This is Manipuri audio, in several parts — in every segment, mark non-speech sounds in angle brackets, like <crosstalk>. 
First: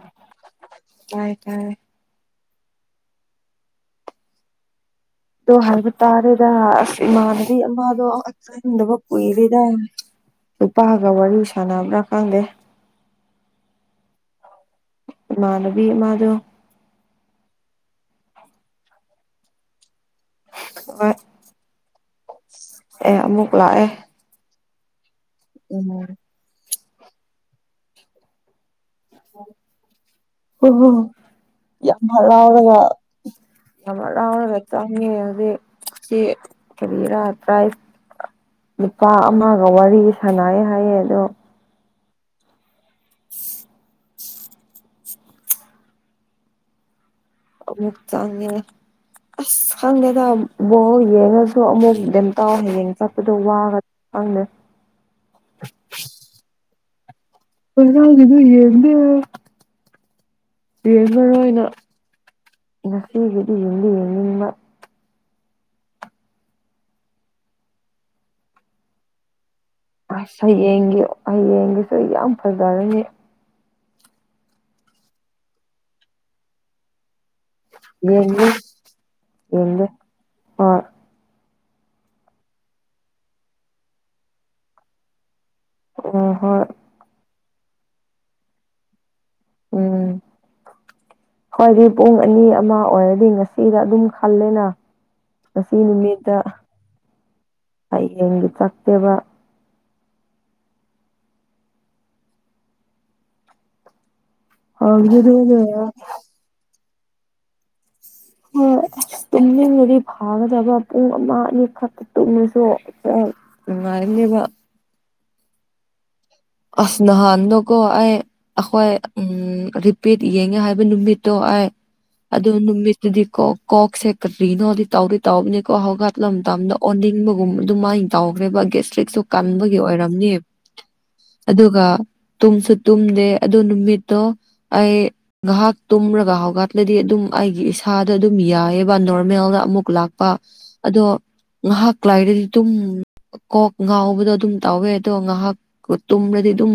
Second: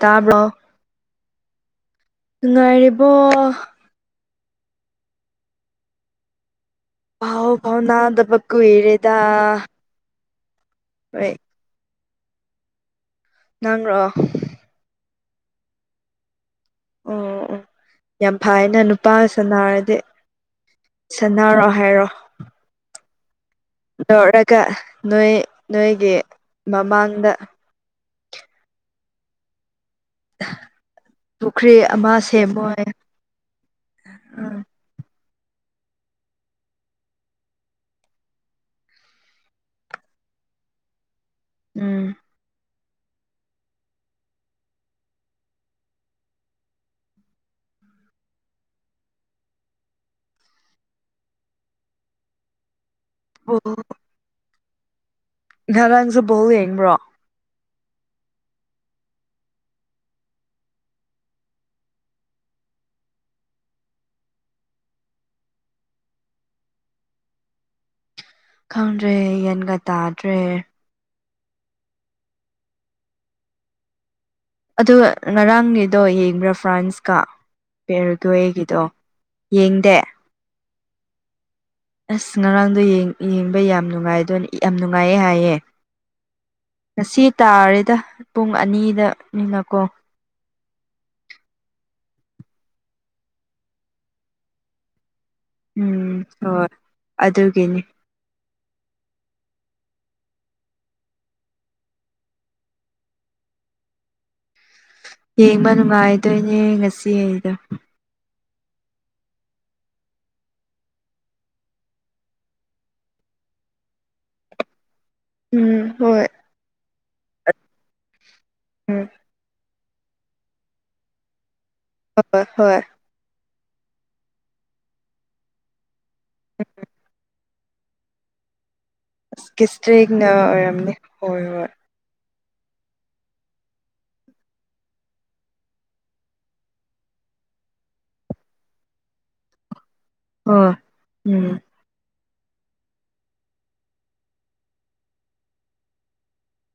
ꯇꯥꯕ꯭ꯔꯣ ꯇꯥꯏ ꯇꯥꯏ ꯅꯨꯡꯉꯥꯏꯔꯤꯕꯣ ꯗꯨ ꯍꯥꯏꯕꯥ ꯇꯔꯦꯗꯥ ꯑꯁ ꯄꯥꯎ ꯏꯃꯥꯟꯅꯕꯤ ꯑꯃꯥꯗꯣ ꯐꯥꯎꯅꯗꯕ ꯍꯗꯕ ꯀꯨꯏꯔꯦꯗ ꯀꯏꯕꯤꯗ ꯅꯨꯄꯥꯒ ꯍꯣꯏ ꯋꯥꯔꯤ ꯁꯥꯟꯅꯕ꯭ꯔꯥ ꯈꯪꯗꯦ ꯅꯪꯔꯣ ꯃꯥꯥꯟꯅꯕꯤ ꯑꯃꯥꯗꯣ ꯑꯣ ꯑꯣ ꯌꯥꯝ ꯐꯌꯦꯅ ꯅꯨꯄꯥꯒ ꯁꯅꯥꯔꯗꯤ ꯍꯣꯏ ꯁꯅꯔꯣ ꯍꯥꯏꯔꯣ ꯑꯦ ꯑꯃꯨꯛ ꯂꯥꯛ ꯑꯦ ꯂꯧꯧꯔꯒ ꯅꯣꯏ ꯅꯣꯏꯒꯤ ꯃꯃꯥꯡꯗ ꯍ ꯄꯨꯈ꯭ꯔꯤ ꯌꯥꯝ ꯑꯃ ꯁꯦꯝꯃꯣ ꯍꯔꯥꯎꯔꯒ ꯍꯥꯏꯌꯦ ꯑꯔꯅ ꯎꯝ ꯔꯠꯇꯉꯦ ꯑꯦ ꯁꯤ ꯀꯔꯤꯔꯥ ꯇ꯭ꯔꯥꯏ ꯂꯨꯄꯥ ꯑꯃꯒ ꯋꯥꯔꯤ ꯁꯥꯟꯅꯩ ꯍꯥꯏꯌꯦ ꯑꯗꯣ ꯎꯝ ꯅꯨꯛꯆꯥꯡ ꯑꯁ ꯈꯪꯗꯦꯗ ꯕꯣ ꯌꯦꯡꯉꯁꯨ ꯑꯃꯨꯛ ꯀꯩꯝꯇꯥꯎ ꯍꯌꯦꯡ ꯆꯠꯄꯗꯣ ꯑꯣ ꯋꯥꯒ ꯐꯪꯅꯦ ꯉꯔꯥꯡꯁꯨ ꯕꯧ ꯌꯦꯡꯕ꯭ꯔꯣ ꯍꯗꯨ ꯌꯦꯟꯗ ꯌꯦꯡ ꯃꯔ ꯑꯣꯏꯅ ꯉꯁꯤꯒꯤꯗꯤ ꯌꯦꯡꯗꯤ ꯌꯦꯡꯅꯤꯡꯕ ꯈꯣꯟ꯭ꯔꯤ ꯌꯦꯟꯒ ꯑꯁ ꯍꯌꯦꯡꯒꯤ ꯍꯌꯦꯡꯒꯤꯁꯨ ꯌꯥꯝ ꯐꯖꯔꯅꯤ ꯑꯣ ꯉꯔꯥꯡꯒꯤꯗꯣ ꯌꯦꯡꯕ꯭ꯔꯥ ꯐ꯭ꯔꯥꯟꯁꯀ ꯄꯦꯔꯒ ꯌꯦꯡꯒꯦ ꯑꯩꯒꯤꯗꯣ ꯌꯦꯡꯗꯦ ꯑ ꯑꯁ ꯉꯔꯥꯡꯗꯣ ꯌꯦꯡꯕ ꯌꯥꯝ ꯅꯨꯡꯉꯥꯏꯗꯣꯏꯅꯦ ꯌꯥꯝ ꯅꯨꯡꯉꯥꯏꯌꯦ ꯍꯥꯏꯌꯦ ꯑꯣ ꯍꯣꯏ ꯉꯁꯤ ꯇꯥꯔꯦꯗ ꯄꯨꯡ ꯑꯅꯤꯗꯅꯤꯅꯀꯣ ꯎꯝ ꯍꯣꯏꯗꯤ ꯄꯨꯡ ꯑꯅꯤ ꯑꯃ ꯑꯣꯏꯔꯗꯤ ꯉꯁꯤꯗ ꯑꯗꯨꯝ ꯈꯜꯂꯦꯅ ꯉꯁꯤ ꯎꯝ ꯅꯨꯃꯤꯠꯇ ꯍꯣꯏ ꯑꯗꯨꯒꯤꯅꯤ ꯍꯌꯦꯡꯒꯤ ꯆꯠꯇꯦꯕ ꯌꯦꯡꯕ ꯍꯥꯎꯒꯗꯕꯅꯦ ꯅꯨꯡꯉꯥꯏꯗꯣꯏꯅꯦ ꯉꯁꯤ ꯑꯩꯗ ꯍꯣꯏ ꯑꯁ ꯇꯨꯝꯅꯤꯡꯉꯗꯤ ꯐꯥꯒꯗꯕ ꯄꯨꯡ ꯑꯃ ꯑꯅꯤ ꯈꯛꯇ ꯇꯨꯝꯉꯁꯨ ꯅꯨꯉꯥꯏꯕꯅꯦꯕ ꯎꯝ ꯍꯣꯏ ꯑꯁ ꯅꯍꯥꯟ ꯅꯀꯣ ꯑꯩ ꯑꯩꯈꯣꯏ ꯍꯣꯏ ꯎꯝ ꯄꯠ ꯌꯦꯡꯉꯦ ꯍꯥꯏꯕ ꯅꯨꯃꯤꯠꯇꯣ ꯍꯥꯏ ꯑꯗꯨ ꯍꯣꯏ ꯅꯨꯃꯤꯠ ꯑꯗꯨꯗꯤ ꯀꯣꯛ ꯀꯣꯛꯁꯦ ꯀꯔꯤꯅꯣꯗꯤ ꯇꯧꯔꯤ ꯇꯥꯎꯕꯅꯦꯀꯣꯂꯝꯗ ꯑꯣꯟꯅꯤꯡꯕ ꯑꯗꯨꯃꯥꯏꯅ ꯇꯧꯈ꯭ꯔꯦꯕ ꯒꯦꯁꯇ꯭ꯔꯤꯛꯁꯨ ꯑꯁ ꯀꯟꯕꯒꯤ ꯒꯤꯁꯇ꯭ꯔꯤꯛꯅ ꯑꯣꯏꯔꯝꯅꯦꯕ ꯑꯣꯏꯔꯝꯅꯤ ꯍꯣꯏ ꯍꯣꯏ ꯑꯗꯨꯒ ꯇꯨꯝꯁꯨ ꯇꯨꯝꯗꯦ ꯑꯗꯨ ꯅꯨꯃꯤꯠꯇꯣ ꯑꯩ ꯉꯥꯏꯍꯥꯛ ꯇꯨꯝꯔꯒ ꯍꯧꯒꯠꯂꯗꯤ ꯑꯗꯨꯝ ꯑꯩꯒꯤ ꯏꯁꯥꯗ ꯑꯗꯨꯝ ꯌꯥꯏꯑꯕ ꯅꯣꯔꯃꯦꯜꯗ ꯑꯃꯨꯛ ꯂꯥꯛ ꯍꯣꯏ ꯑꯗꯣ ꯎꯝ ꯉꯥꯏꯍꯥꯛ ꯭ꯂꯥꯏꯗꯗꯤ ꯑꯗꯨꯝ ꯀꯣꯛ ꯉꯥꯎꯕꯗꯣ ꯑꯗꯨꯝ ꯇꯥꯎꯋꯦ ꯑꯗꯣ ꯉꯥꯏꯍꯥꯛ ꯇꯣꯨꯝꯔꯗꯤ ꯑꯗꯨꯝ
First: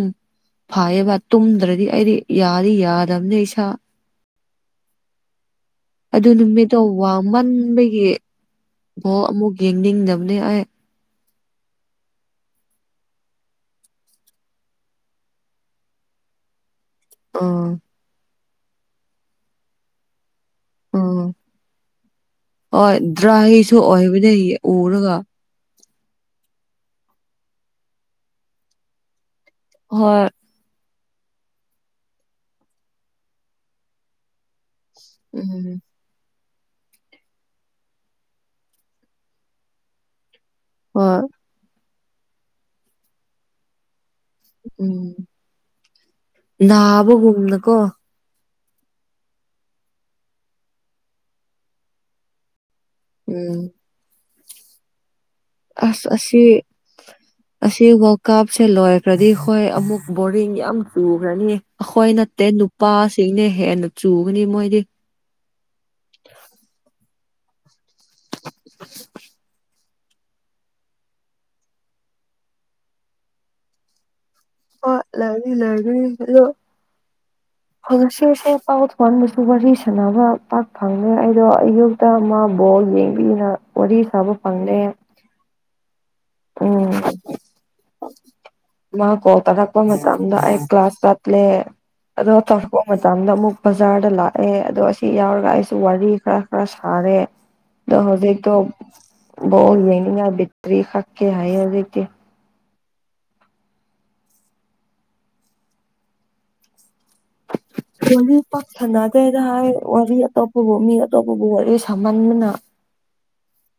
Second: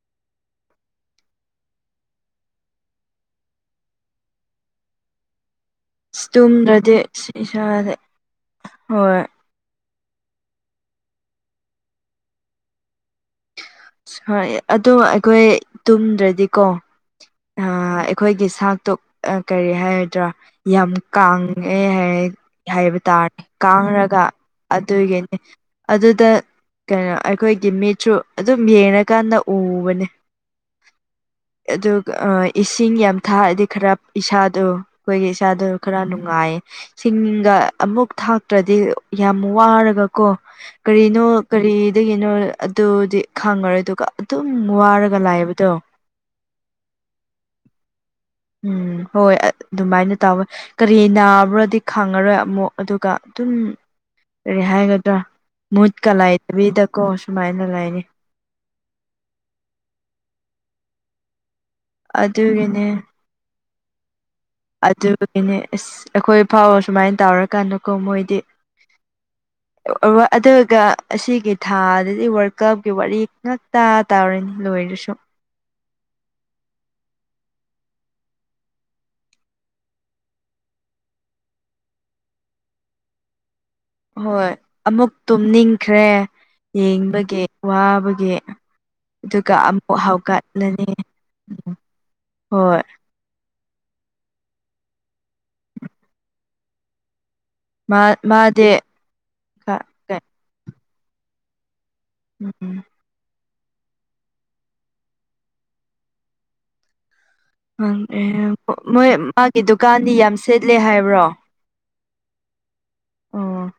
ꯐꯥꯏꯌꯦꯕ ꯇꯨꯝꯗ꯭ꯔꯗꯤ ꯑꯩꯗꯤ ꯌꯥꯗꯤ ꯌꯥꯗꯕꯅꯤ ꯏꯁꯥ ꯑꯗꯨ ꯅꯨꯃꯤꯠꯇꯣ ꯁꯇꯨꯝꯗ꯭ꯔꯗꯤ ꯏꯁꯥꯖꯦ ꯑꯣꯕꯣ ꯑꯃꯨꯛ ꯌꯦꯡꯅꯤꯡꯗꯕꯅꯦ ꯑꯩ ꯍꯣꯏ ꯑꯗꯣ ꯑꯩꯈꯣꯏ ꯇꯨꯝꯗ꯭ꯔꯗꯤꯀꯣ ꯎꯝ ꯑꯩꯈꯣꯏꯒꯤ ꯁꯥꯛꯇꯨ ꯀꯔꯤ ꯍꯥꯏꯒꯗ꯭ꯔꯥ ꯌꯥꯝ ꯎꯝ ꯀꯥꯡꯉꯦ ꯍꯥꯏ ꯍꯣꯏ ꯍꯥꯏꯕ ꯇꯥꯔꯦ ꯗ꯭ꯔꯥꯏꯁꯨ ꯀꯥꯡꯔꯒ ꯑꯣꯏꯕꯅꯦ ꯎꯔꯒ ꯑꯗꯨꯗꯒꯦꯅꯦ ꯑꯗꯨꯗ ꯀꯩꯅꯣ ꯑꯩꯈꯣꯏꯒꯤ ꯃꯤꯁꯨꯁꯨ ꯑꯗꯨꯝ ꯌꯦꯡꯉꯀꯥꯟꯗ ꯎꯕꯅꯦ ꯍꯣꯏ ꯑꯗꯨꯒ ꯏꯁꯤꯡ ꯌꯥꯝ ꯊꯥꯑꯗꯤ ꯈꯔ ꯏꯁꯥꯗꯣ ꯑꯩꯈꯣꯏꯒꯤ ꯏꯁꯆꯥꯗ ꯎꯝ ꯈꯔ ꯅꯨꯡꯉꯥꯏꯌꯦ ꯁꯤꯡꯒ ꯑꯃꯨꯛ ꯊꯥꯛꯇ꯭ꯔꯗꯤ ꯌꯥꯝ ꯋꯥꯔꯒꯀꯣ ꯍꯣꯏ ꯀꯔꯤꯅꯣ ꯀꯔꯤꯗꯒꯤꯅꯣ ꯑꯗꯨꯗꯤ ꯈꯪꯉꯔꯣꯏ ꯑꯗꯨꯒ ꯑꯗꯨꯝ ꯋꯥꯔꯒ ꯂꯥꯛꯑꯦꯕꯗꯣ ꯅꯥꯕꯒꯨꯅꯀꯣ ꯎꯝ ꯍꯣꯏ ꯑꯗꯨꯃꯥꯏꯅ ꯇꯧꯋꯦ ꯀꯔꯤ ꯅꯥꯕ꯭ꯔꯗꯤ ꯈꯪꯉꯔꯣꯏ ꯑꯃꯨꯛ ꯑꯗꯨꯒ ꯑꯗꯨꯝ ꯎꯝ ꯀꯔꯤ ꯍꯥꯏꯒꯗ꯭ꯔꯥ ꯑꯁ ꯃꯨꯠꯀ ꯂꯥꯏꯗꯕꯤꯗꯀꯣ ꯁꯨꯃꯥꯏꯅ ꯂꯩꯅꯤ ꯀꯥꯞꯁꯦ ꯂꯣꯏꯈ꯭ꯔꯗꯤ ꯍꯣꯏ ꯑꯃꯨꯛ ꯕꯣꯔꯤꯡ ꯌꯥꯝ ꯆꯨꯈ꯭ꯔꯅꯤ ꯑꯩꯈꯣꯏ ꯅꯠꯇꯦ ꯑꯗꯨꯒꯤꯅꯦ ꯅꯨꯄꯥ ꯅ ꯍꯦꯟꯅ ꯆꯨꯒꯅꯤ ꯃꯣꯏꯗꯤ ꯑꯗꯨꯒꯤꯅꯦ ꯑꯁ ꯑꯩꯈꯣꯏ ꯐꯥꯎꯕ ꯁꯨꯃꯥꯏꯅ ꯇꯧꯔꯀꯥꯟꯗꯀꯣ ꯃꯣꯏꯗꯤ ꯑꯗꯨꯒ ꯑꯁꯤꯒꯤ ꯊꯥꯗꯗꯤ ꯋꯥꯔ ꯀꯞꯀꯤ ꯋꯥꯔꯤ ꯉꯥꯛꯇꯥ ꯇꯥꯔꯤꯅꯤ ꯍꯣꯏ ꯂꯣꯔꯁꯨ ꯂꯩꯒꯅꯤ ꯂꯩꯒꯅꯤ <inaudible> ꯍ ꯉꯁꯤ ꯉꯁ ꯄꯥꯎ ꯊꯣꯡꯍꯟꯕꯁꯨ ꯋꯥꯔꯤ ꯁꯥꯟꯅꯕ ꯄꯥꯛ ꯐꯪꯉꯦ ꯑꯩꯗꯣ ꯑꯌꯨꯛ ꯇ ꯑꯃꯕꯣ ꯌꯦꯡꯕꯤꯅ ꯋꯥꯔꯤ ꯁꯥꯕ ꯍꯣꯏ ꯐꯪꯗꯦ ꯑꯃꯨꯛ ꯇꯨꯝꯅꯤꯡꯈ꯭ꯔꯦ ꯎꯝ ꯌꯦꯡꯕꯒꯤ ꯋꯥꯕꯒꯤ ꯃꯥ ꯀꯣꯜ ꯑꯗꯨꯒ ꯇꯔꯛꯄ ꯑꯃꯨꯛ ꯃꯇꯝꯗ ꯍꯧꯒꯠꯂꯅꯤ ꯀ꯭ꯂꯥꯁ ꯇꯗꯂꯦ ꯑꯗꯨꯣ ꯍꯣꯏ ꯇꯔꯄ ꯖꯝꯗ ꯑꯃꯨꯛ ꯕꯖꯥꯔꯗ ꯂꯥꯛꯑꯦ ꯑꯗꯣ ꯑꯁꯤ ꯌꯥꯎꯔꯒ ꯑꯩꯁꯨ ꯋꯥꯔꯤ ꯈꯔ ꯈꯔ ꯁꯥꯔꯦ ꯗ ꯃꯥ ꯍꯧꯖꯤꯛꯇꯣ ꯃꯥꯗꯤ ꯣ ꯌꯦꯅꯤ ꯇꯔꯤ ꯈꯛꯀꯦ ꯍꯥꯏꯌꯦ ꯍꯧ ꯎꯝ ꯋꯥꯔꯤ ꯎꯝ ꯃꯣꯏ ꯄꯥꯛꯊꯅꯗꯦꯗ ꯃꯥꯒꯤ ꯍꯥꯏ ꯗꯨꯀꯥꯟꯗꯤ ꯋꯥꯔꯤ ꯌꯥꯝ ꯑꯇꯣꯞꯄꯕꯨ ꯁꯦꯠꯂꯦ ꯃꯤ ꯍꯥꯏꯕ꯭ꯔꯣ ꯑꯇꯣꯞꯄꯕꯨ ꯋꯥꯔꯤ ꯁꯥꯝꯃꯟꯕꯅ ꯑꯣ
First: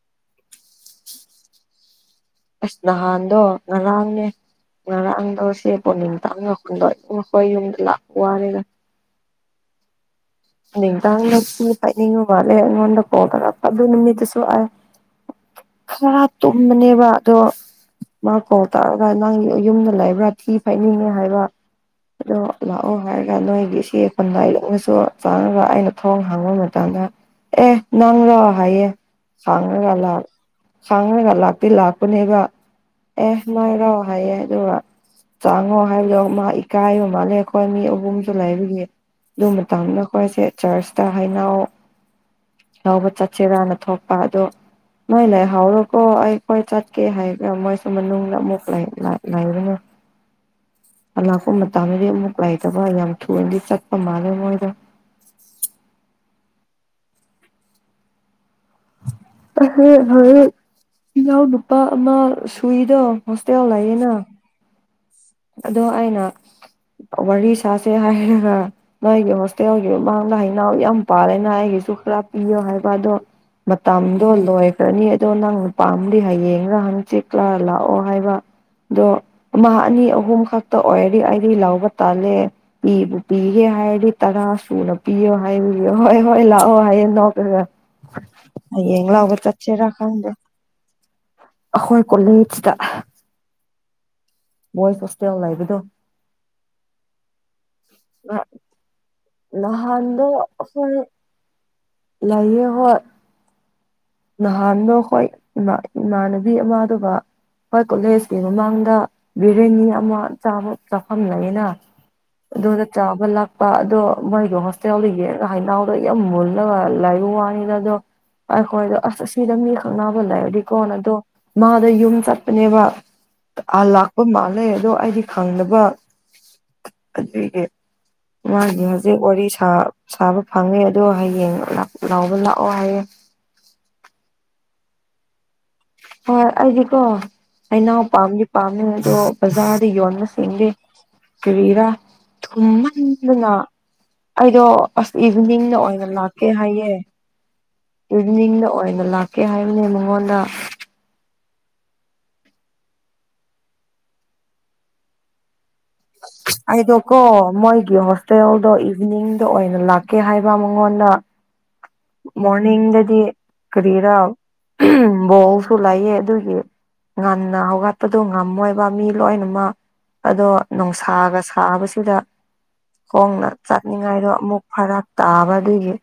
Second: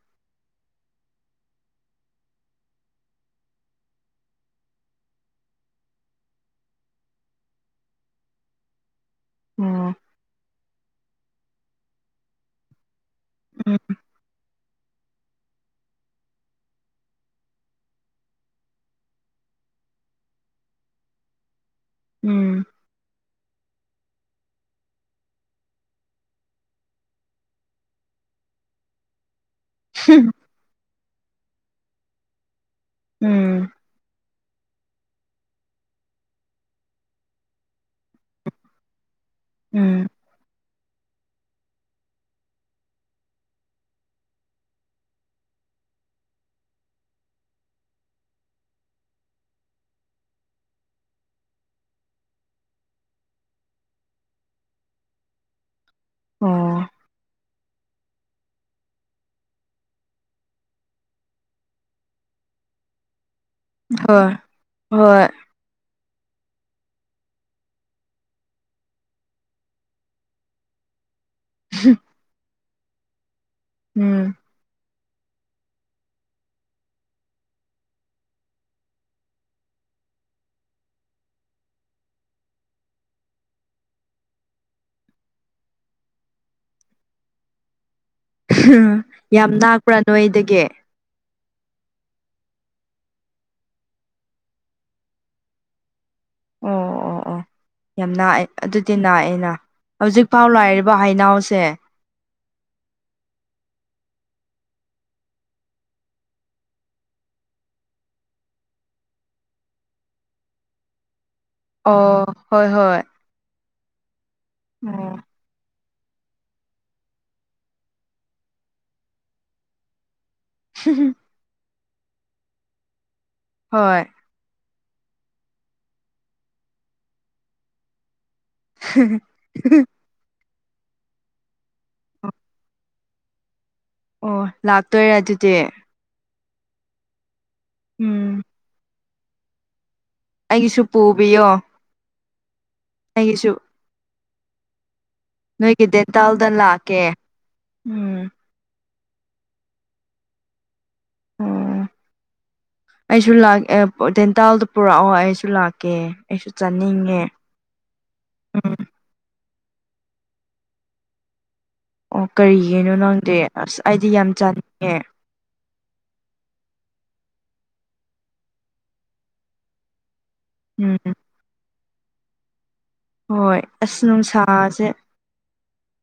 ꯑꯁ ꯅꯍꯥꯟꯗꯣ ꯉꯔꯥꯡꯅꯦ ꯉꯔꯥꯡꯗꯧꯁꯦ ꯄꯣꯅꯤꯡꯇꯪ ꯉꯈꯗꯣꯏ ꯑꯩꯈꯣꯏ ꯌꯨꯝꯗ ꯂꯥꯛ ꯋꯥꯔꯦꯒ ꯎꯝ ꯅꯤꯡꯗꯥꯡ ꯃꯥꯂꯦꯉꯣꯗꯗꯔ ꯑꯗꯨ ꯅꯨꯃꯤꯗꯨꯁꯨꯑ ꯈꯔ ꯇꯨꯝꯕꯅꯦꯕ ꯑꯗꯣ ꯃꯥ ꯄꯥꯎ ꯇꯥꯔꯒ ꯅꯪꯒꯤ ꯌꯨꯝꯗ ꯂꯩꯕ꯭ꯔꯥ ꯊꯤ ꯐꯩꯅꯤꯡꯉꯦ ꯍꯥꯏꯕ ꯑꯗꯣ ꯎꯝ ꯂꯥꯛꯑꯣ ꯍꯥꯏꯔꯒ ꯅꯣꯏꯒꯤ ꯁꯤꯈꯟ ꯉꯥꯏꯂꯣꯛꯅꯁꯨ ꯆꯥꯅꯕ ꯑꯩꯅ ꯊꯣꯡ ꯍꯥꯡꯕ ꯃꯇꯝꯗ ꯑꯦ ꯅꯪꯔꯣ ꯍꯥꯏꯌꯦ ꯁꯥꯡꯅꯒ ꯁꯥꯡꯅꯔꯒ ꯂꯥꯛꯇꯤ ꯂꯥꯛꯄꯅꯦꯕ ꯎꯝ ꯑꯦꯁ ꯥꯏꯔꯣ ꯐꯩꯌꯦ ꯑꯗꯨꯒ ꯆꯥꯉꯣ ꯍꯥꯏꯕꯗꯣ ꯃꯥ ꯏꯀꯥꯏꯕ ꯃꯥꯜꯂꯦ ꯑꯩꯈꯣꯏ ꯃꯤ ꯑꯍꯨꯝꯁꯨ ꯂꯩꯕꯒꯤ ꯂꯃ ꯇꯥꯡꯅ ꯎꯝ ꯆꯔꯆꯇ ꯍꯩꯅꯥꯎ ꯉꯎꯕ ꯆꯠꯁꯤꯔꯥꯅ ꯊꯣꯛꯄ ꯑꯗꯣ ꯅꯣꯏ ꯂꯩꯥꯏꯍꯥꯎꯔꯣꯀꯣ ꯑꯩꯈꯣꯏ ꯆꯠꯀꯦ ꯍꯥꯏꯒ ꯃꯣꯏꯁꯨ ꯃꯅꯨꯡꯗ ꯑꯃꯨꯛ ꯂꯩꯔꯨꯅꯨ <inaudible> ꯑ ꯂꯥꯛꯄ ꯃꯇꯝꯗꯗꯤ ꯑꯃꯨꯛ ꯂꯩꯥꯏꯇꯕ ꯌꯥꯝ ꯊꯨꯅꯗꯤ ꯆꯠꯄ ꯃꯥꯜꯂꯦ ꯃꯣꯏꯗ ꯑꯣ ꯍꯔ ꯏ ꯌꯥꯎ ꯅꯨꯄꯥ ꯑꯃꯥ ꯁꯨꯏꯗ ꯍꯣꯇꯦ ꯂꯩꯦ ꯍꯣꯏ ꯍꯣꯏ ꯑꯗꯣ ꯑꯩꯅ ꯋꯥꯔꯤ ꯁꯥꯥꯁꯦ ꯍꯥꯏꯔꯒ ꯅꯣꯏꯒꯤ ꯍꯣꯁꯇꯦꯜꯒꯤ ꯃꯃꯥꯡꯗ ꯍꯅꯥꯎ ꯌꯥꯝ ꯄꯥꯔꯦꯅ ꯑꯩꯒꯤꯁꯨ ꯈꯔ ꯄꯤꯌꯣ ꯍꯥꯏꯕ ꯑꯗꯣ ꯎꯝ ꯃꯇꯝꯗꯣ ꯂꯣꯏꯈ꯭ꯔꯅꯤ ꯑꯗꯣ ꯅꯪ ꯅꯨꯄꯥꯝꯗꯤ ꯍꯌꯦꯡꯒ ꯍꯪꯆꯤꯛꯂ ꯂꯥꯛꯑꯣ ꯍꯥꯏꯕ ꯑꯗꯣ ꯑꯃ ꯑꯅꯤ ꯑꯍꯨꯝ ꯈꯛꯇ ꯑꯣꯏꯔꯤ ꯑꯩꯔꯤ ꯂꯥꯎꯕ ꯇꯥꯜꯂꯦ ꯄꯤꯕꯨ ꯄꯤꯒꯦ ꯍꯥꯏꯔꯗꯤ ꯇꯔꯥ ꯁꯨꯅ ꯄꯤꯌꯣ ꯍꯥꯏꯕ ꯍꯣꯏ ꯍꯣꯏ ꯂꯥꯛꯑꯣ ꯍꯥꯏꯌꯦꯡ ꯅ ꯌꯦ ꯂꯒ ꯌꯥꯝ ꯆꯠꯆꯦꯔ ꯅꯥꯛꯄ꯭ꯔꯥ ꯈꯗ ꯅꯣꯏꯗꯒꯤ ꯑꯩꯈꯣꯏ ꯀꯣꯂꯦꯁꯤꯗ ꯣꯏꯁꯁꯇꯦ ꯑꯣꯏꯜꯂꯥꯏꯕꯤꯗꯣ ꯑꯣ ꯑꯣ ꯑꯣ ꯑꯣ ꯌꯥꯝ ꯂꯥꯛꯑꯦ ꯑꯗꯨꯗꯤ ꯥꯛꯑꯦ ꯅꯍꯥꯟꯗꯣ ꯍꯧꯖꯤꯛ ꯐꯥꯎ ꯂꯥꯛꯔꯤꯕ ꯍꯩꯅꯥꯎꯁꯦ ꯂꯩꯥꯏꯌꯦ ꯍꯣꯏ ꯅꯍꯥꯟꯗꯣ ꯍꯣꯏ ꯏꯃꯥꯟꯅꯕꯤ ꯑꯃꯗꯨꯕ ꯑꯩꯣꯏ ꯀꯣꯂꯦꯖꯀꯤ ꯃꯃꯥꯡꯗ ꯕꯤꯔꯌꯥꯅꯤ ꯑꯃ ꯆꯥꯕ ꯆꯥꯐꯝ ꯂꯩꯅ ꯑꯣ ꯍꯣꯏ ꯑꯗꯨꯗ ꯍꯣꯏ ꯆꯥꯕ ꯂꯥꯛꯄ ꯑꯗꯣ ꯃꯣꯏꯗꯣ ꯑꯣ ꯍꯣꯁꯇꯦꯜꯗ ꯍꯅꯥꯎꯗꯣ ꯌꯥꯝ ꯃꯨꯜꯂꯒ ꯂꯩꯥꯏ ꯋꯥꯅꯤꯗꯗꯣ ꯑꯩꯈꯣꯏꯗ ꯑꯁ ꯑꯁꯤꯗ ꯃꯤ ꯈꯛ ꯅꯕ ꯂꯩꯔꯗꯤꯀꯣ ꯑꯗꯣ ꯃꯥꯗ ꯌꯨꯝ ꯆꯠꯄꯅꯦꯕ ꯑ ꯍꯣꯏ ꯂꯥꯛꯄ ꯃꯥꯜꯂꯦ ꯑꯗꯣ ꯑꯩꯗꯤ ꯈꯪꯅꯕ ꯑꯗꯨꯒꯤ ꯒꯤ ꯍꯧꯖꯤꯦ ꯋꯥꯔꯤ ꯁꯥ ꯁꯥꯕ ꯐꯪꯉꯦ ꯑꯗꯣ ꯍꯌꯦꯡ ꯂꯥꯎꯕ ꯂꯥꯛꯑꯣ ꯍꯥꯏꯌꯦꯦ ꯑꯣ ꯂꯥꯛꯇꯣꯏꯔꯦ ꯑꯗꯨꯗꯤ ꯍꯣꯏ ꯑꯩꯁꯤꯀꯣ ꯑꯩꯅꯥꯎ ꯎꯝ ꯄꯥꯝꯗꯤ ꯄꯥꯝꯃꯦ ꯑꯗꯣ ꯕꯖꯥꯔꯗ ꯌꯣꯟꯕ ꯈꯪꯗꯦ ꯑꯩꯒꯤꯁꯨ ꯄꯨꯕꯤꯌꯣ ꯀꯔꯤꯔꯥ ꯊꯨꯝꯍꯟꯗꯅ ꯑꯩꯒꯤꯁꯨ ꯑꯩꯗꯣ ꯑꯁ ꯏꯚꯤꯅꯤꯡꯗ ꯅꯣꯏꯒꯤ ꯑꯣꯏꯅ ꯗꯦꯟꯇꯥꯜꯗ ꯂꯥꯛꯀꯦ ꯍꯥꯏꯌꯦ ꯎꯝ ꯏꯚꯤꯅꯤꯡꯗ ꯑꯣꯏꯅ ꯂꯥꯛꯀꯦ ꯀꯩ ꯍꯥꯏꯔꯤꯕꯅꯦ ꯃꯉꯣꯟꯗ ꯑꯣ ꯑꯩꯁꯨ ꯇꯦꯟꯇꯥꯜꯗ ꯄꯨꯔꯛꯑꯣ ꯑꯩꯁꯨ ꯂꯥꯛꯀꯦ ꯑꯩꯁꯨ ꯑꯦꯗ ꯀꯣ ꯆꯥꯅꯤꯡꯉꯦ ꯃꯣꯏ ꯀ ꯍꯣ ꯇꯨꯋꯦꯜꯗꯣ ꯎꯝ ꯏꯚꯤꯅꯤꯡꯗ ꯑꯣꯏꯅ ꯂꯥꯛꯀꯦ ꯍꯥꯏꯕ ꯃꯉꯣꯟꯗ ꯑꯣ ꯀꯔꯤꯒꯤꯅꯣ ꯃꯣꯔꯅꯤꯡꯗꯗꯤ ꯅꯪꯗꯤ ꯑꯁ ꯑꯩꯗꯤ ꯀꯔꯤꯔꯥ ꯌꯥꯝ ꯆꯥꯅꯤꯡꯉꯦ ꯕꯣꯡꯁꯨ ꯂꯥꯛꯑ ꯑꯗꯨꯒꯤ ꯉꯟꯅ ꯍꯧꯒꯠꯄꯗꯨꯣ ꯉꯝꯃꯣꯏꯕ ꯃꯤ ꯂꯣꯏꯅꯃꯛ ꯑꯗꯣ ꯎꯝ ꯅꯨꯡꯁꯥꯒ ꯁꯥꯕꯁꯤꯗ ꯈꯣꯡꯅ ꯍꯣꯏ ꯑꯁ ꯆꯠꯅꯤꯡꯉꯥꯏꯗꯣ ꯑꯃꯨꯛ ꯅꯨꯡꯁꯥꯁꯦ ꯐꯔꯛ ꯇꯥꯕ ꯑꯗꯨꯦ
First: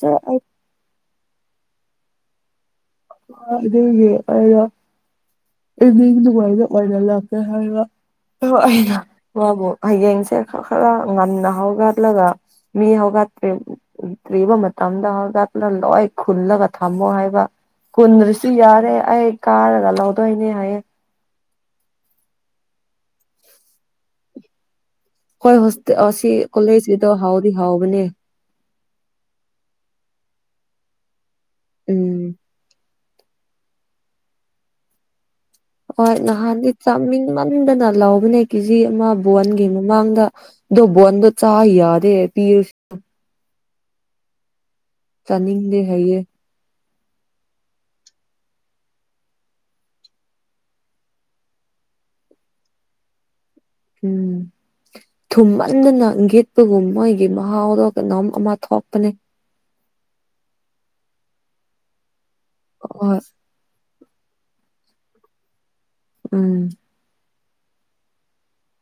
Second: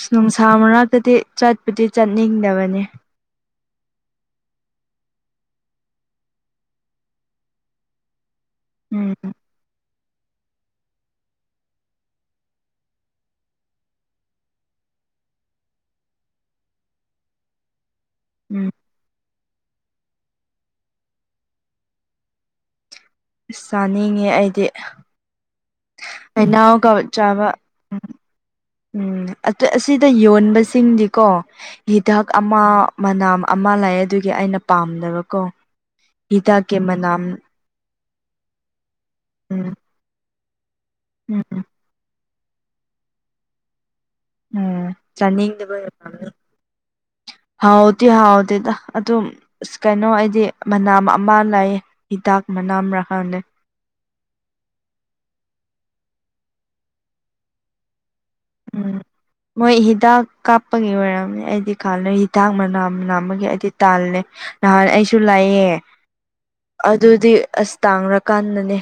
ꯑ ꯑꯩ ꯅꯨꯡꯁꯥ ꯃꯔꯅꯥꯛꯇꯗꯤ ꯆꯠꯄꯗꯤ ꯆꯠꯅꯤꯡꯗꯕꯅꯦ ꯗ ꯍꯥꯏꯒ ꯑꯦꯗꯤꯃꯏꯗ ꯐꯗ ꯂꯥꯛꯄ ꯍꯥꯏꯒ ꯑꯣ ꯎꯝ ꯋꯥꯕꯨ ꯍꯌꯦꯡꯁꯦ ꯈꯔ ꯉꯟꯅ ꯍꯧꯒꯠꯂꯒ ꯃꯤ ꯍꯧꯒꯠꯄꯔꯤ ꯇꯕ ꯃꯇꯝꯗ ꯍꯖꯅ ꯂꯣꯏ ꯈꯨꯜꯂꯒ ꯊꯝꯃꯣ ꯍꯥꯏꯕ ꯀꯨꯟꯗ꯭ꯔꯁꯤ ꯎꯝ ꯌꯥꯔꯦ ꯑꯩ ꯀꯥꯔꯒ ꯂꯧꯗꯣꯏꯅꯦ ꯍꯥꯏꯌꯦꯦ ꯆꯥꯅꯤꯡꯉꯦ ꯑꯩꯗꯤ ꯍꯣꯏ ꯍꯣꯁꯇ ꯑꯁꯤ ꯍꯩꯅꯥꯎꯒ ꯀꯣꯂꯦꯖꯁꯤꯗ ꯆꯥꯕ ꯍꯥꯎꯗꯤ ꯍꯥꯎꯕꯅꯦ ꯎꯝ ꯑꯁꯤꯗ ꯌꯣꯟꯕꯁꯤꯡꯗꯤꯀꯣ ꯎꯝ ꯍꯤꯗꯥꯛ ꯑꯃ ꯃꯅꯥꯝ ꯑꯃ ꯂꯥꯛꯑꯦ ꯑꯗꯨꯒꯤ ꯑꯩꯅ ꯄꯥꯝꯗꯕꯀꯣ ꯍꯣꯏ ꯅꯍꯥꯟꯗꯤ ꯍꯤꯗꯥꯛꯀꯤ ꯃꯅꯥꯝ ꯆꯥꯃꯤꯡ ꯉꯟꯗꯅ ꯂꯧꯕꯅꯦ ꯀꯦꯖꯤ ꯑꯃ ꯕꯣꯟꯒꯤ ꯎꯝ ꯃꯃꯥꯡꯗ ꯗꯣꯕꯣ ꯑꯟꯗ ꯆꯥ ꯎꯝ ꯌꯥꯗꯌꯦ ꯄ ꯎꯝ ꯆꯥꯅꯤꯡꯗꯦ ꯆꯥꯅꯤꯡꯗꯕꯅꯤ ꯍꯥꯏꯌꯦ ꯍꯥꯎꯗꯤ ꯍꯥꯎꯥꯎ ꯑꯣ ꯑꯁ ꯀꯩꯅꯣ ꯍꯥꯏꯗꯤ ꯃꯅꯥꯝ ꯑꯃ ꯂꯩ ꯍꯤꯗꯥꯛ ꯃꯅꯥꯝꯔꯀꯥꯟꯗꯩ ꯎꯝ ꯊꯨꯝꯃꯟꯗꯅꯪꯒꯦꯠꯄꯒꯨꯝ ꯃꯣꯏꯒꯤ ꯃꯍꯥꯎꯗꯣ ꯀꯅꯥꯣꯝ ꯑꯃ ꯎꯝ ꯊꯣꯄꯅꯦ ꯃꯣꯏ ꯍꯤꯗꯥꯛ ꯀꯥꯞꯄꯒꯤ ꯑꯣꯏꯔꯝꯅꯤ ꯑꯩꯗꯤ ꯀꯥꯟꯅꯣꯏ ꯍꯤꯗꯥꯛ ꯃꯅꯥ ꯍꯣꯏ ꯅꯥꯝꯃꯒꯤꯗꯤ ꯇꯥꯜꯅꯦ ꯅꯍꯥꯟ ꯑꯩꯁꯨ ꯂꯥꯛꯑꯦ ꯎꯝ ꯑꯗꯨꯗꯤ ꯑꯁ ꯇꯥꯡꯔꯀꯥꯟꯗꯅꯦ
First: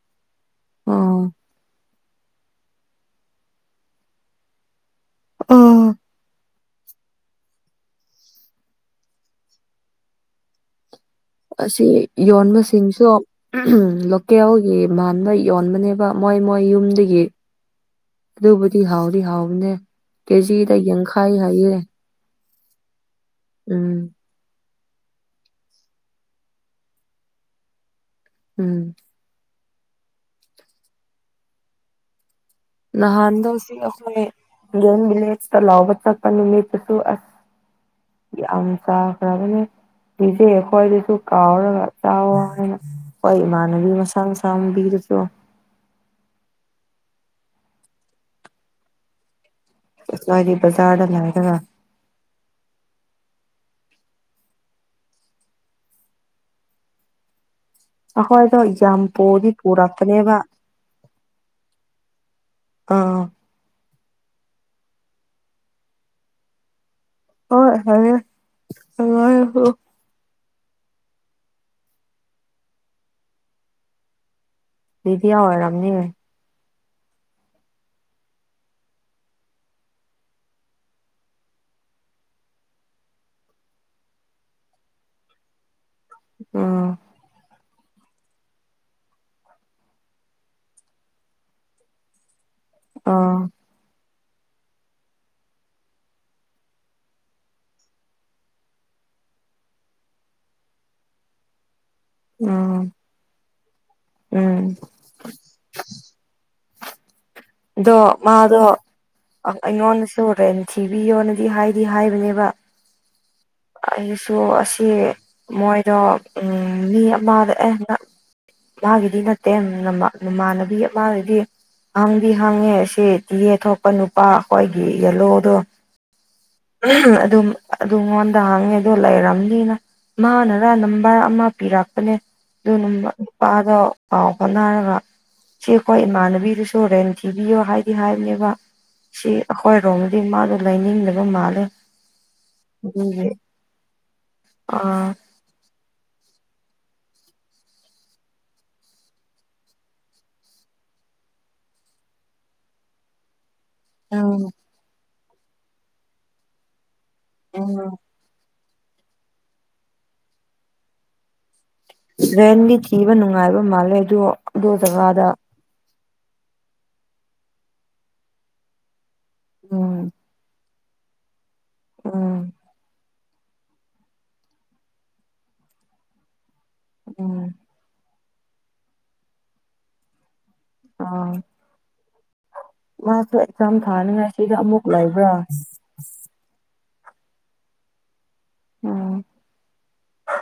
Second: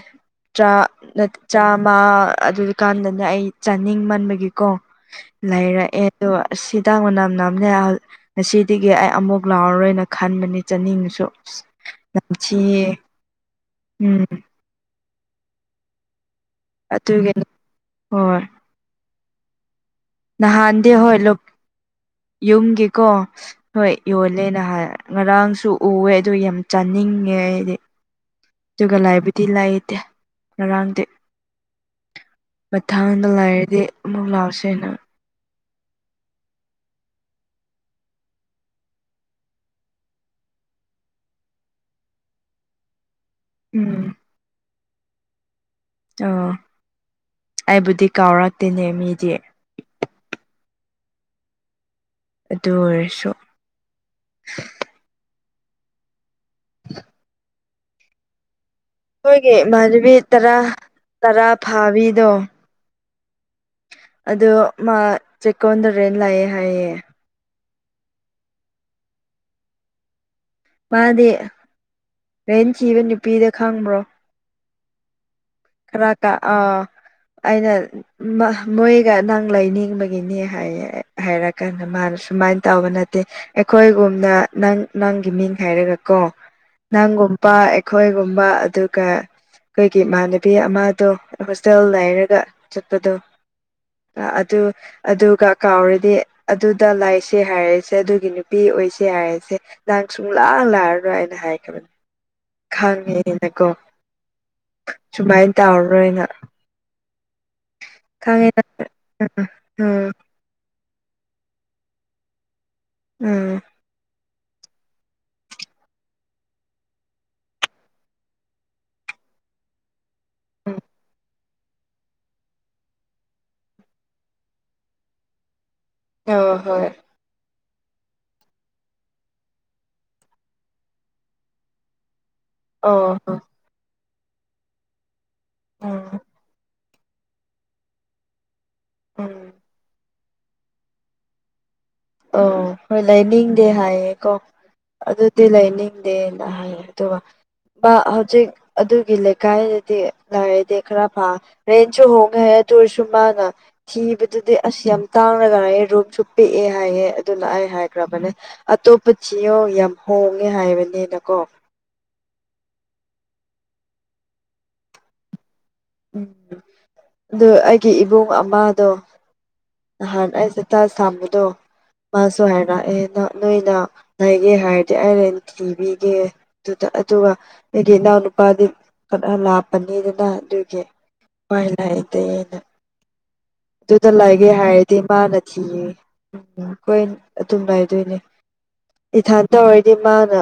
ꯑꯥ ꯆꯥꯃ ꯑꯃ ꯑꯗꯨ ꯀꯥꯟꯗꯅ ꯑꯩ ꯆꯥꯅꯤꯡ ꯃꯟꯕꯒꯤꯀꯣ ꯑꯥ ꯂꯩꯔꯛꯑꯦ ꯑꯗꯣ ꯁꯤꯇꯥꯡ ꯃ ꯅꯝ ꯅꯝ ꯂꯩ ꯉꯁꯤꯗꯒꯤ ꯑꯩ ꯑꯃꯨꯛ ꯂꯥꯎꯔꯣꯏꯅ ꯈꯟꯕꯅꯤ ꯆꯥꯅꯤꯡꯉꯁꯨ ꯑꯁꯤ ꯅꯝꯊꯤꯌꯦ ꯌꯣꯟꯕꯁꯤꯡꯁꯨ ꯎꯝ ꯂꯣꯀꯦꯜꯒꯤ ꯃꯥꯟꯕ ꯌꯣꯟꯕꯅꯦꯕ ꯃꯣꯏ ꯃꯣꯏ ꯌꯨꯝꯗꯒꯤ ꯑꯗꯨꯒꯤꯅꯤ ꯍꯣꯏ ꯑꯗꯨꯕꯨꯗꯤ ꯍꯥꯎꯗꯤ ꯍꯥꯎꯕꯅꯦ ꯀꯦꯖꯤꯗ ꯅꯍꯥꯟꯗꯤ ꯍꯣꯏ ꯌꯦꯡꯈꯥꯏ ꯍꯥꯏꯌꯦ ꯌꯨꯝꯒꯤꯀꯣ ꯍꯣꯏ ꯎꯝ ꯌꯣꯜꯂꯦꯅ ꯍꯥꯏ ꯉꯔꯥꯡꯁꯨ ꯎꯑꯦ ꯑꯗꯨ ꯌꯥꯝ ꯆꯥꯅꯤꯡꯉꯦ ꯍꯥꯏꯗꯤ ꯎꯝ ꯑꯗꯨꯒ ꯂꯥꯏꯕ ꯗꯤ ꯂꯩꯥꯏꯌꯦꯇꯦ ꯉꯔꯥꯡꯗꯤ ꯃꯊꯥꯡꯗ ꯅꯍꯥꯟꯗꯣ ꯁꯤ ꯂꯥꯏꯔꯗꯤ ꯑꯩꯈꯣꯏ ꯑꯃꯨꯛ ꯂꯥꯎꯁꯦꯅ ꯒꯦꯝ ꯚꯤꯂꯦꯖꯇ ꯂꯥꯎꯕ ꯆꯠꯄ ꯅꯨꯃꯤꯠꯇꯨꯁꯨ ꯑꯁ ꯌꯥꯝ ꯆꯥꯈ꯭ꯔꯕꯅꯦ ꯏꯆꯦ ꯑꯩꯈꯣꯏꯗꯁꯨ ꯀꯥꯎꯔꯒ ꯆꯥꯎꯋ ꯍꯥꯏꯅ ꯍꯣꯏ ꯏꯃꯥꯟꯅꯕꯤ ꯎꯝ ꯃꯁꯥ ꯃꯁꯥꯡ ꯄꯕꯤꯔꯁꯨꯣ ꯑꯣ ꯑꯩꯕꯨꯗꯤ ꯀꯥꯎꯔꯛꯇꯦꯅꯦ ꯃꯤꯗꯤ ꯂꯗꯤ ꯕꯖꯔ ꯂꯗ ꯑꯗꯨ ꯑꯣꯏꯔꯁꯨ <inaudible> ꯑꯩꯈꯣꯏꯗ ꯌꯥꯝꯝ ꯑꯩꯈꯣꯏꯒꯤ ꯃꯕꯤ ꯇꯔꯥ ꯇꯔꯥ ꯐꯥꯕꯤꯗꯣ ꯑ ꯑꯗꯣ ꯃꯥ ꯆꯦꯛꯀꯣꯟꯗꯔꯦꯅ ꯂꯥꯛꯑꯦ ꯍꯥꯏꯌꯦ ꯍ ꯍ ꯍ ꯍ ꯃꯥꯗꯤ ꯔꯦꯟ ꯊꯤꯕ ꯅꯨꯄꯤꯗ ꯈꯪꯕ꯭ꯔꯣ ꯕꯤꯗꯤꯌꯥ ꯑꯣꯏꯔꯝ ꯈꯔ ꯀ ꯑ ꯑꯩꯅ ꯃꯣꯏꯒ ꯑ ꯅꯪ ꯂꯥꯏꯅꯤꯡꯕꯒꯤꯅꯦ ꯍꯥꯏꯔꯀꯥꯟꯗ ꯃꯥꯅ ꯁꯨꯃꯥꯏꯅ ꯇꯧꯕ ꯅꯠꯇꯦ ꯑꯩꯈꯣꯏꯒꯨꯝꯅ ꯅꯪ ꯅꯪꯒꯤ ꯃꯤꯡ ꯍꯥꯏꯔꯒ ꯀꯣ ꯎꯝ ꯅꯪꯒꯨꯝꯕ ꯑꯩꯈꯣꯏꯒꯨꯝꯕ ꯑꯗꯨꯒ ꯑꯩꯈꯣꯏꯒꯤ ꯏꯃꯥꯟꯅ ꯅꯨꯄꯤ ꯑꯃꯗꯣ ꯍꯣꯁꯇꯦꯜ ꯂꯩꯔꯒ ꯆꯠꯄꯗꯣ ꯑꯥ ꯑꯗꯨ ꯑꯗꯨꯒ ꯀꯥꯎꯔꯗꯤ ꯑꯗꯨꯗ ꯂꯥꯏꯁꯦ ꯍꯥꯏꯔꯁꯦ ꯑꯗꯨꯒꯤ ꯅꯨꯄꯤ ꯑꯣꯏꯁꯦ ꯍꯥꯏꯔꯁꯦ ꯂꯪ ꯆꯨꯡ ꯂꯥꯛ ꯂꯥꯔꯥꯏꯩꯅꯅ ꯍꯌꯦ ꯈꯕꯅꯤ ꯎ ꯈꯪꯉꯦꯅꯀꯣ ꯎꯝ ꯁꯨꯃꯥꯏꯅ ꯇꯧꯔꯔꯣꯏꯅ ꯑꯗꯣ ꯃꯥꯗꯣ ꯈꯪꯉꯦ ꯎꯝ ꯑꯩꯉꯣꯟꯗꯁꯨ ꯔꯦꯟ ꯊꯤꯕꯤꯌꯣꯅꯗꯤ ꯍꯥꯏꯗꯤ ꯍꯥꯏꯕꯅꯦꯕ ꯎꯝ ꯑꯩꯁꯨ ꯑꯁꯤ ꯃꯣꯏꯗꯣ ꯎꯝ ꯃꯤ ꯑꯃꯗ ꯑꯦ ꯃꯥꯒꯤꯗꯤ ꯅꯠꯇꯦ ꯅꯃꯥꯟꯅꯕꯤ ꯎꯝ ꯃꯥꯒꯤꯗꯤ ꯑꯪꯗꯤ ꯍꯪꯉꯦ ꯁꯤ ꯇꯤꯌꯦ ꯊꯣꯛꯄ ꯅꯨꯄꯥ ꯑꯩꯈꯣꯏꯒꯤ ꯌꯦꯜꯂꯣꯗꯣ ꯑꯣ ꯍꯣꯏ ꯑꯗꯨꯝ ꯑꯗꯨꯝꯣꯟ ꯇ ꯍꯥꯡꯉꯦꯗꯣ ꯂꯩꯔꯕꯝꯅꯤꯅ ꯃꯥꯅꯔ ꯅꯝꯕꯔ ꯑꯃ ꯄꯤꯔꯛꯄꯅꯦ ꯑꯗꯨ ꯑꯣ ꯍꯣ ꯅꯨꯄꯥꯗꯣ ꯄꯥꯎ ꯍꯣꯠꯅꯔꯕ ꯁꯤ ꯑꯩꯈꯣꯏ ꯎꯝ ꯏꯃꯥꯟꯅꯕꯤꯗꯨꯁꯨ ꯇꯣꯔꯦꯟ ꯊꯤꯕꯤꯌꯣ ꯍꯥꯏꯗꯤ ꯍꯥꯏꯕꯅꯦꯕ ꯁꯤ ꯎꯝ ꯑꯩꯈꯣꯏꯔꯣꯝ ꯑꯗꯤ ꯃꯥꯗꯣ ꯂꯥꯏꯅꯤꯡꯗꯕ ꯃꯥꯜꯂꯦ ꯑ ꯍꯣꯏ ꯑꯗꯨꯒꯤ ꯂꯩꯅꯤꯡꯗꯦ ꯍꯥꯏꯌꯦ ꯀꯣ ꯑ ꯑꯗꯨꯗꯤ ꯂꯩꯅꯤꯡꯗꯦꯅ ꯍꯥꯏ ꯑꯗꯨꯒ ꯍꯧꯖꯤꯛ ꯑꯗꯨꯒꯤ ꯂꯩꯀꯥꯏꯗꯗꯤ ꯂꯥꯏꯔꯗꯤ ꯈꯔ ꯐ ꯔꯦꯟꯁꯨ ꯍꯣꯡꯒ ꯍ ꯇꯔꯁꯨꯃꯥꯡꯉ ꯎꯝ ꯊꯤꯕꯗꯨꯗꯤ ꯑꯁ ꯌꯥꯝ ꯇꯥꯡꯅꯒꯌꯦ ꯔꯨꯝꯁꯨ ꯄꯤꯛꯑꯦ ꯍꯥꯏꯌꯦꯦ ꯑꯗꯨꯅ ꯑꯩ ꯎꯝ ꯍꯥꯏꯈ꯭ꯔꯕꯅꯦ ꯑꯇꯣꯞꯄ ꯆꯤꯌꯣ ꯌꯥꯝ ꯍꯣꯡꯉꯦ ꯍꯥꯏꯕꯅꯤꯅꯀꯣ ꯔ꯭ꯔꯦꯟꯒꯤ ꯊꯤꯕ ꯅꯨꯡꯉꯥꯏꯕ ꯃꯥꯜꯂꯦ ꯑꯗꯣ ꯑꯗꯨꯗ ꯖꯒꯥꯗ ꯎꯝ ꯑꯗꯨ ꯑꯩꯒꯤ ꯏꯕꯨꯡ ꯑꯃꯗꯣ ꯎꯝ ꯅꯍꯥꯟ ꯑꯩꯁꯦ ꯇ ꯁꯝꯕꯗꯣ ꯎꯝ ꯃꯥꯁꯨ ꯍꯥꯏꯔꯛꯑꯦꯅ ꯅꯣꯏꯅ ꯂꯩꯒꯦ ꯍꯥꯏꯔꯗꯤ ꯑꯔꯦꯟ ꯊꯤꯕꯤꯒꯦ ꯑꯗꯨꯗ ꯑꯗꯨꯒ ꯎꯝ ꯑꯩꯒꯤ ꯏꯅꯥꯎꯅꯨꯄꯥꯗꯤ ꯀꯠ ꯂꯥꯞꯄꯅꯤꯗꯅ ꯑꯗꯨꯒꯤ ꯋꯥꯏ ꯂꯇ ꯑꯩꯅ ꯃꯥꯁ ꯑꯗꯨꯗ ꯂꯩꯒꯦ ꯍꯥꯏꯔꯗꯤ ꯃꯥꯅ ꯊꯤꯌꯦ ꯎꯝ ꯑꯩꯈꯣꯏ ꯑꯗꯨꯝ ꯂꯩꯗꯣꯏꯅꯦ ꯎꯝ ꯏꯊꯥꯟ ꯇꯧꯔꯗꯤ ꯃꯥꯅ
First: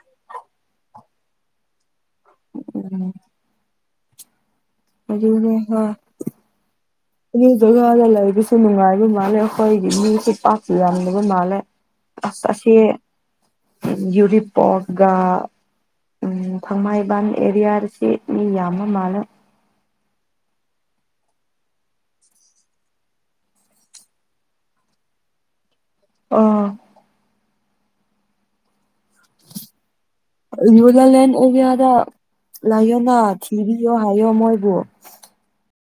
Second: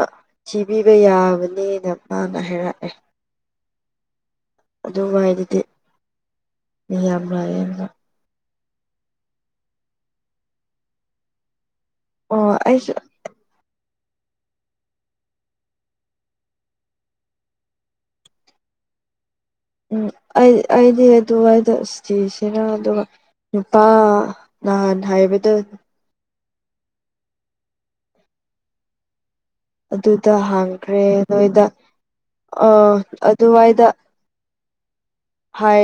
ꯊꯤꯕꯤꯕ ꯌꯥꯕꯅꯤꯅ ꯑꯅ ꯍꯥꯏꯔꯦ ꯎꯝ ꯃ ꯃꯤꯌꯥꯝ ꯂꯩꯌꯦꯅ ꯍꯥꯖꯒꯗ ꯁ ꯅꯨꯡꯉꯥꯏꯕ ꯃꯥꯜꯂꯦ ꯑꯩꯈꯣꯏꯗꯤ ꯃꯤꯁꯨ ꯄꯥꯛꯁꯨ ꯌꯥꯝꯗꯕ ꯃꯥꯜꯂꯦ ꯑꯁ ꯑꯣ ꯇꯁ ꯑꯩꯁꯨ ꯌꯨꯔꯤꯄꯣꯔꯒ ꯊꯥꯡꯃꯥꯏꯕꯟ ꯑꯦꯔꯤꯌꯥꯁꯤ ꯃꯤ ꯌꯥꯝꯕ ꯃꯥꯜꯂ ꯎꯝ ꯑꯩ ꯑꯩꯗꯤ ꯑꯗꯨꯋꯥꯏꯗꯇꯤꯁꯤꯔ ꯑꯗꯨꯒ ꯅꯨꯄꯥ ꯅꯍꯥꯟ ꯍꯥꯏꯕꯗ ꯑ ꯑꯗꯨꯗ ꯌꯖꯥ ꯍꯥꯡꯈ꯭ꯔꯦ ꯂꯦꯟ ꯅꯣꯏꯗ ꯎꯒ ꯑ ꯂ ꯑꯣ ꯆꯤꯔꯤ ꯑꯗꯨꯋꯥꯏꯗ ꯍꯥꯏꯌꯣ ꯃꯣꯏꯕꯨꯣ ꯍꯥꯏ